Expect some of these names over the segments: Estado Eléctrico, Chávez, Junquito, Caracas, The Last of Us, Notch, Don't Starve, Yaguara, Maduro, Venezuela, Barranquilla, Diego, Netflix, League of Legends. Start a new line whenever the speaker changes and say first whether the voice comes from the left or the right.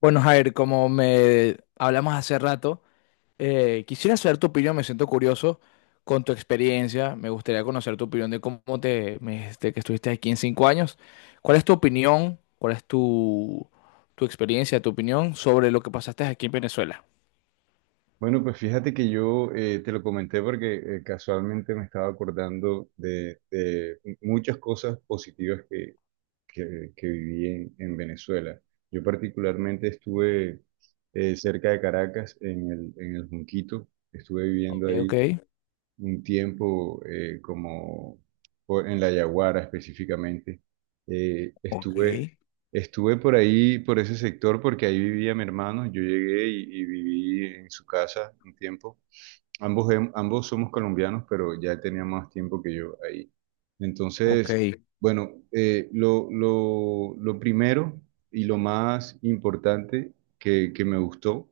left: Bueno, Jair, como me hablamos hace rato, quisiera saber tu opinión, me siento curioso con tu experiencia, me gustaría conocer tu opinión de cómo me dijiste que estuviste aquí en 5 años. ¿Cuál es tu opinión? ¿Cuál es tu experiencia, tu opinión sobre lo que pasaste aquí en Venezuela?
right: Bueno, pues fíjate que yo te lo comenté porque casualmente me estaba acordando de muchas cosas positivas que viví en Venezuela. Yo particularmente estuve cerca de Caracas, en el Junquito, estuve viviendo
left: Ok, ok.
right: ahí un tiempo como por- en la Yaguara específicamente. Eh,
left: Ok,
right: estuve, estuve por ahí, por ese sector, porque ahí vivía mi hermano. Yo llegué y viví en su casa un tiempo. Ambos, em- ambos somos colombianos, pero ya tenía más tiempo que yo ahí.
left: ok,
right: Entonces, bueno, lo primero y lo más importante que me gustó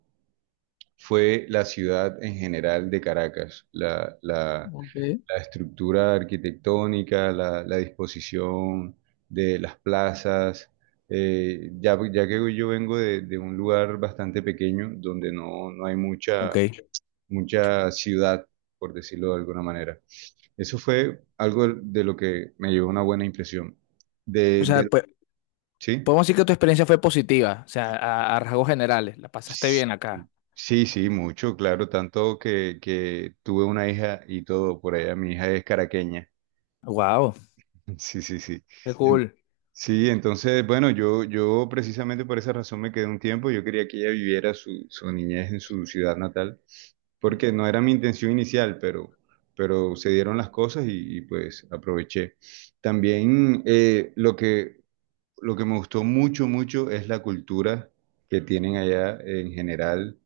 right: fue la ciudad en general de Caracas,
left: ok.
right: la estructura arquitectónica, la disposición de las plazas. Ya que yo vengo de un lugar bastante pequeño donde no hay
left: Ok.
right: mucha ciudad, por decirlo de alguna manera. Eso fue algo de lo que me llevó una buena impresión.
left: O
right: De,
left: sea,
right: de,
left: pues,
right: ¿Sí?
left: podemos decir que tu experiencia fue positiva, o sea, a rasgos generales, la pasaste
right: Sí,
left: bien acá.
right: sí, sí, mucho, claro, tanto que tuve una hija y todo por allá. Mi hija es caraqueña.
left: Wow,
right: Sí, sí, sí.
left: qué
right: En-
left: cool.
right: Sí, entonces, bueno, yo precisamente por esa razón me quedé un tiempo. Yo quería que ella viviera su niñez en su ciudad natal, porque no era mi intención inicial, pero se dieron las cosas pues aproveché. También lo que me gustó mucho, mucho es la cultura que tienen allá en general.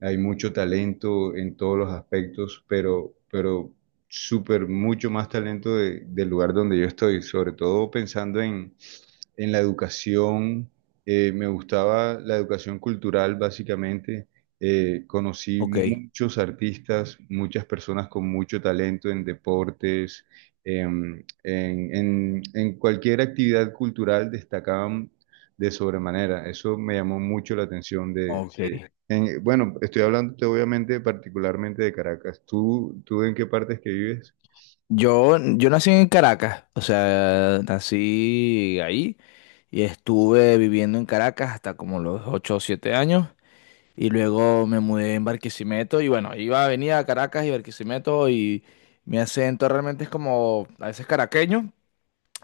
right: Hay mucho talento en todos los aspectos, pero súper mucho más talento de- del lugar donde yo estoy, sobre todo pensando en la educación. Me gustaba la educación cultural, básicamente. Conocí
left: Ok,
right: muchos artistas, muchas personas con mucho talento en deportes, en cualquier actividad cultural destacaban de sobremanera. Eso me llamó mucho la atención de
left: ok.
right: en- bueno, estoy hablando obviamente particularmente de Caracas. ¿Tú, tú en qué partes que vives?
left: Yo nací en Caracas, o sea, nací ahí y estuve viviendo en Caracas hasta como los 8 o 7 años y luego me mudé en Barquisimeto y bueno, iba, venía a Caracas y Barquisimeto y mi acento realmente es como a veces caraqueño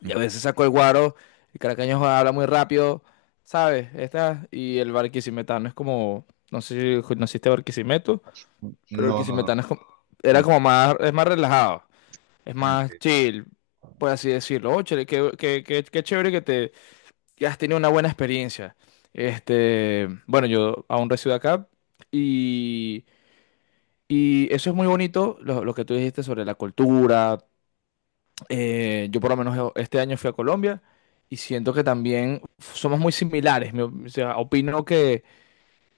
left: y
right: Mm.
left: a veces saco el guaro, el caraqueño habla muy rápido, ¿sabes? Esta, y el barquisimetano es como, no sé si naciste Barquisimeto, pero el
right: No, no, no.
left: barquisimetano es como, era
right: No.
left: como más, es más relajado. Es más
right: Ok.
left: chill, por así decirlo. Oh, chévere, qué chévere que te que has tenido una buena experiencia. Este, bueno, yo aún resido acá y, y eso es muy bonito, lo que tú dijiste sobre la cultura. Yo por lo menos este año fui a Colombia y siento que también somos muy similares. O sea, opino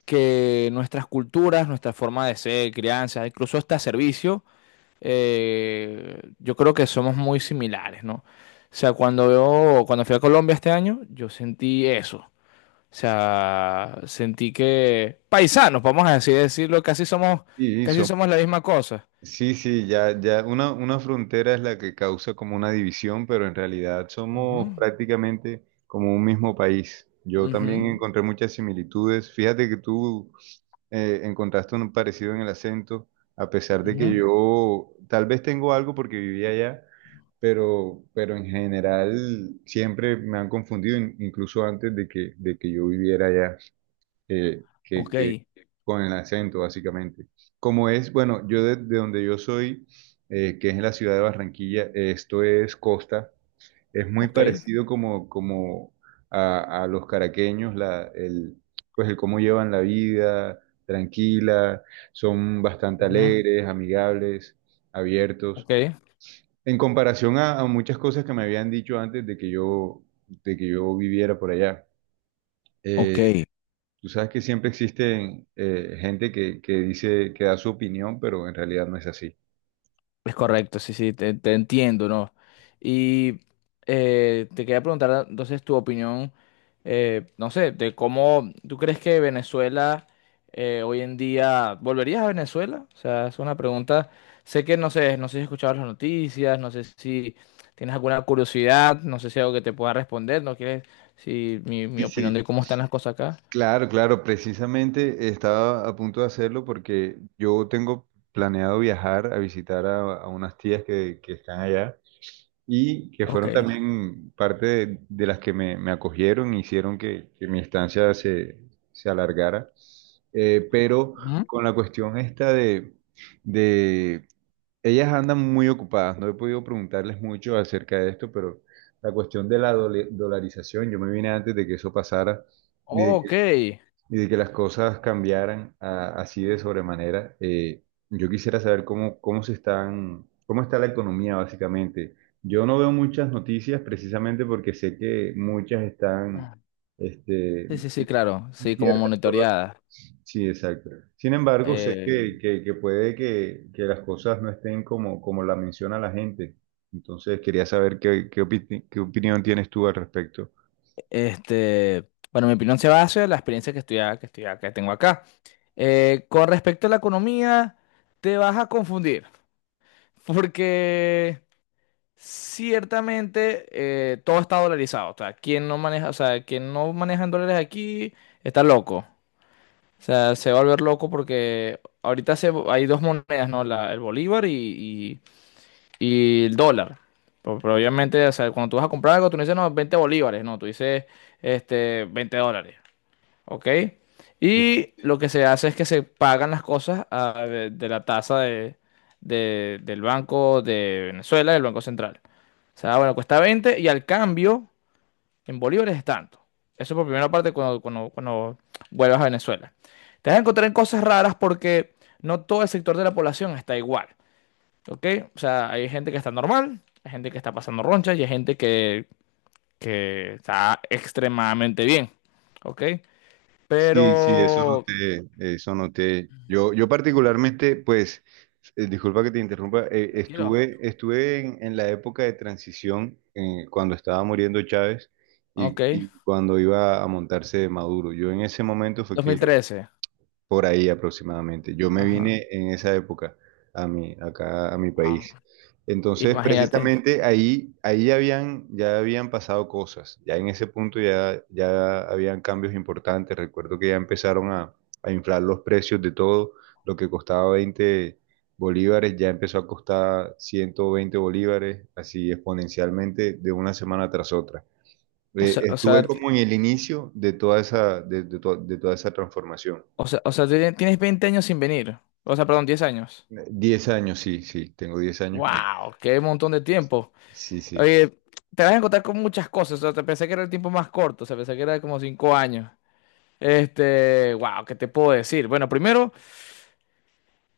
left: que nuestras culturas, nuestra forma de ser, crianza, incluso hasta servicio yo creo que somos muy similares, ¿no? O sea, cuando veo, cuando fui a Colombia este año, yo sentí eso. O sea, sentí que paisanos, vamos a decir, decirlo,
right: Y, y
left: casi
right: son
left: somos la misma cosa.
right: Sí, sí, ya una frontera es la que causa como una división, pero en realidad
left: Ujú.
right: somos prácticamente como un mismo país. Yo
left: Ujú,
right: también encontré muchas similitudes. Fíjate que tú encontraste un parecido en el acento, a pesar de que
left: ujú.
right: yo tal vez tengo algo porque vivía allá, pero en general siempre me han confundido, in- incluso antes de de que yo viviera allá
left: Ok,
right: que Con el acento, básicamente. Como es, bueno, yo de donde yo soy, que es en la ciudad de Barranquilla, esto es costa, es muy
left: ok,
right: parecido como, como a los caraqueños, la, el, pues el cómo llevan la vida, tranquila, son bastante
left: ujú,
right: alegres, amigables, abiertos.
left: ok.
right: En comparación a muchas cosas que me habían dicho antes de que de que yo viviera por allá.
left: Ok.
right: Eh, Tú sabes que siempre existe gente que dice que da su opinión, pero en realidad no es así.
left: Es correcto, sí, sí, te entiendo, ¿no? Y te quería preguntar entonces tu opinión, no sé, de cómo tú crees que Venezuela hoy en día, ¿volverías a Venezuela? O sea, es una pregunta, sé que no sé, no sé si has escuchado las noticias, no sé si tienes alguna curiosidad, no sé si hay algo que te pueda responder, ¿no quieres? Si mi
right: Sí,
left: opinión
right: sí.
left: de cómo están las cosas acá.
right: Claro, claro, precisamente estaba a punto de hacerlo porque yo tengo planeado viajar a visitar a unas tías que están allá y que fueron
left: Ok.
right: también parte de las que me acogieron y hicieron que mi estancia se alargara. Pero
left: Ujú.
right: con la cuestión esta de ellas andan muy ocupadas, no he podido preguntarles mucho acerca de esto, pero la cuestión de la dole- dolarización, yo me vine antes de que eso pasara y de
left: Ok.
right: y de que las cosas cambiaran a- así de sobremanera. Yo quisiera saber cómo, cómo se están, cómo está la economía básicamente. Yo no veo muchas noticias precisamente porque sé que muchas están
left: Ah,
right: este,
left: sí, sí, sí, claro, sí, como
right: inciertas.
left: monitoreada.
right: Sí, exacto. Sin embargo, sé que puede que las cosas no estén como, como la menciona la gente. Entonces, quería saber qué, qué, opi- qué opinión tienes tú al respecto.
left: Este, bueno, mi opinión se basa en la experiencia que tengo acá. Con respecto a la economía, te vas a confundir, porque ciertamente todo está dolarizado. O sea, quien no maneja, o sea, quien no maneja en dólares aquí está loco. O sea, se va a volver loco porque ahorita se, hay dos monedas, ¿no? El bolívar y- y el dólar. Pero obviamente, o sea, cuando tú vas a comprar algo, tú no dices, no, 20 bolívares, no, tú dices, este, 20 dólares. ¿Ok? Y lo que se hace es que se pagan las cosas ah, de la tasa del Banco de Venezuela, del Banco Central. O sea, bueno, cuesta 20 y al cambio en bolívares es tanto. Eso por primera parte cuando, cuando, cuando vuelvas a Venezuela. Te vas a encontrar en cosas raras porque no todo el sector de la población está igual, ¿ok? O sea, hay gente que está normal, hay gente que está pasando roncha y hay gente que está extremadamente bien, ¿ok?
right: Sí, sí, eso
left: Pero
right: noté, eso noté. Yo particularmente, pues, disculpa que te interrumpa,
left: tranquilo.
right: estuve en la época de transición, cuando estaba muriendo Chávez
left: Ok.
right: y cuando iba a montarse Maduro. Yo en ese momento fue
left: dos
right: que
left: mil
right: yo
left: trece
right: por ahí aproximadamente. Yo me
left: Ajá.
right: vine en esa época a mi, acá a mi
left: Ah,
right: país. Entonces,
left: imagínate.
right: precisamente ahí, ahí habían, ya habían pasado cosas. Ya en ese punto ya, ya habían cambios importantes. Recuerdo que ya empezaron a inflar los precios de todo. Lo que costaba 20 bolívares ya empezó a costar 120 bolívares, así exponencialmente de una semana tras otra.
left: O sea,
right: Estuve
left: t-
right: como en el inicio de toda esa, de to- de toda esa transformación.
left: o sea, tiene- Tienes 20 años sin venir. O sea, perdón, 10 años.
right: 10 años, sí, sí, tengo 10 años que...
left: Wow, qué montón de tiempo.
right: Sí, sí,
left: Oye, te vas a encontrar con muchas cosas. O sea, te pensé que era el tiempo más corto. O sea, pensé que era como 5 años. Este, wow, ¿qué te puedo decir? Bueno, primero.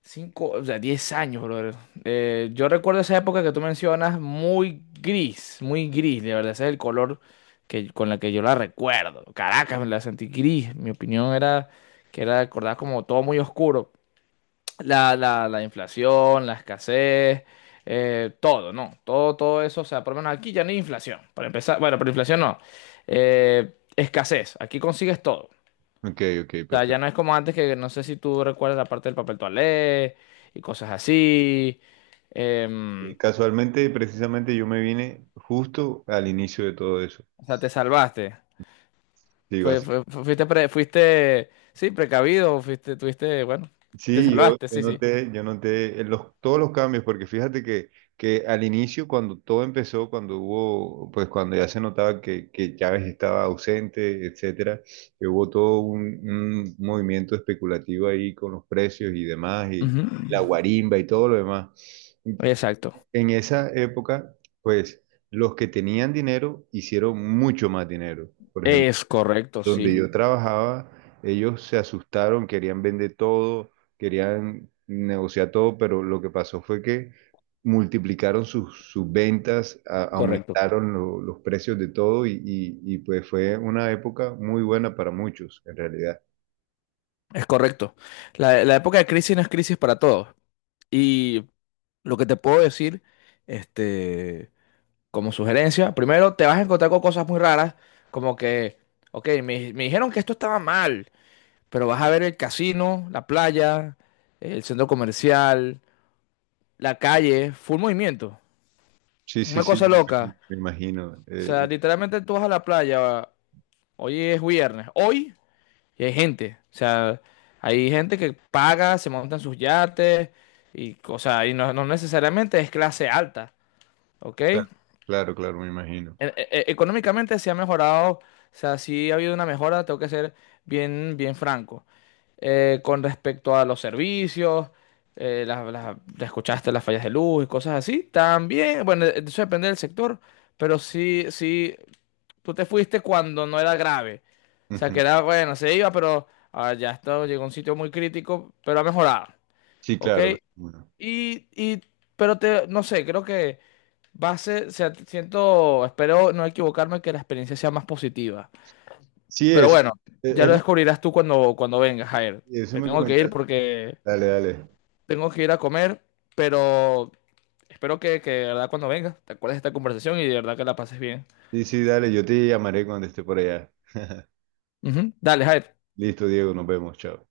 left: Cinco, o sea, 10 años, brother. Yo recuerdo esa época que tú mencionas muy gris, de verdad, ese es el color que, con la que yo la recuerdo. Caracas, me la sentí gris. Mi opinión era que era recordar como todo muy oscuro. La inflación, la escasez, todo, ¿no? Todo, todo eso, o sea, por lo menos aquí ya no hay inflación, para empezar. Bueno, pero inflación no. Escasez, aquí consigues todo
right: ok, ok,
left: sea, ya
right: perfecto.
left: no es como antes que no sé si tú recuerdas la parte del papel toalé y cosas así.
right: Y
left: Em,
right: casualmente, precisamente, yo me vine justo al inicio de todo eso.
left: o sea, te salvaste.
right: Sí, básicamente.
left: Fuiste, sí, precavido, fuiste, tuviste, bueno, te
right: Sí, yo,
left: salvaste, sí, sí.
right: yo noté todos los cambios, porque fíjate que al inicio, cuando todo empezó, cuando hubo, pues cuando ya se notaba que Chávez estaba ausente, etcétera, que hubo todo un movimiento especulativo ahí con los precios y demás, y
left: Ujú.
right: la guarimba y todo lo demás.
left: Exacto.
right: En esa época, pues los que tenían dinero hicieron mucho más dinero. Por ejemplo,
left: Es correcto,
right: donde
left: sí,
right: yo trabajaba, ellos se asustaron, querían vender todo, querían negociar todo, pero lo que pasó fue que multiplicaron sus, sus ventas, a-
left: correcto.
right: aumentaron lo- los precios de todo y, pues fue una época muy buena para muchos, en realidad.
left: Es correcto. La época de crisis no es crisis para todos. Y lo que te puedo decir, este... como sugerencia, primero te vas a encontrar con cosas muy raras, como que, ok, me dijeron que esto estaba mal, pero vas a ver el casino, la playa, el centro comercial, la calle, full movimiento.
right: Sí, sí,
left: Una
right: sí,
left: cosa
right: me
left: loca.
right: imagino. Me imagino,
left: O sea,
right: y-
left: literalmente tú vas a la playa, hoy es viernes, hoy, y hay gente. O sea, hay gente que paga, se monta en sus yates, o sea, y no, no necesariamente es clase alta, ¿ok?
right: claro, claro, claro, me imagino.
left: Económicamente se ha mejorado, o sea, sí ha habido una mejora, tengo que ser bien, bien franco. Con respecto a los servicios, ya escuchaste las fallas de luz y cosas así, también, bueno, eso depende del sector, pero sí, sí, tú te fuiste cuando no era grave. O sea,
right: Ujú.
left: que era, bueno, se iba, pero ah, ya está, llegó a un sitio muy crítico, pero ha mejorado,
right: Sí,
left: ¿ok?
right: claro.
left: Y, y, pero te, no sé, creo que... Va a ser, o sea, siento, espero no equivocarme que la experiencia sea más positiva.
right: Sí,
left: Pero bueno, ya
right: es
left: lo
right: lo
left: descubrirás tú cuando, cuando vengas, Jair.
right: que eso
left: Me
right: me
left: tengo que ir
right: comentaron.
left: porque
right: Dale, dale.
left: tengo que ir a comer, pero espero que de verdad cuando vengas te acuerdes de esta conversación y de verdad que la pases bien.
right: Sí, sí, dale, yo te llamaré cuando esté por allá.
left: Ujú. Dale, Jair.
right: Listo, Diego, nos vemos, chao.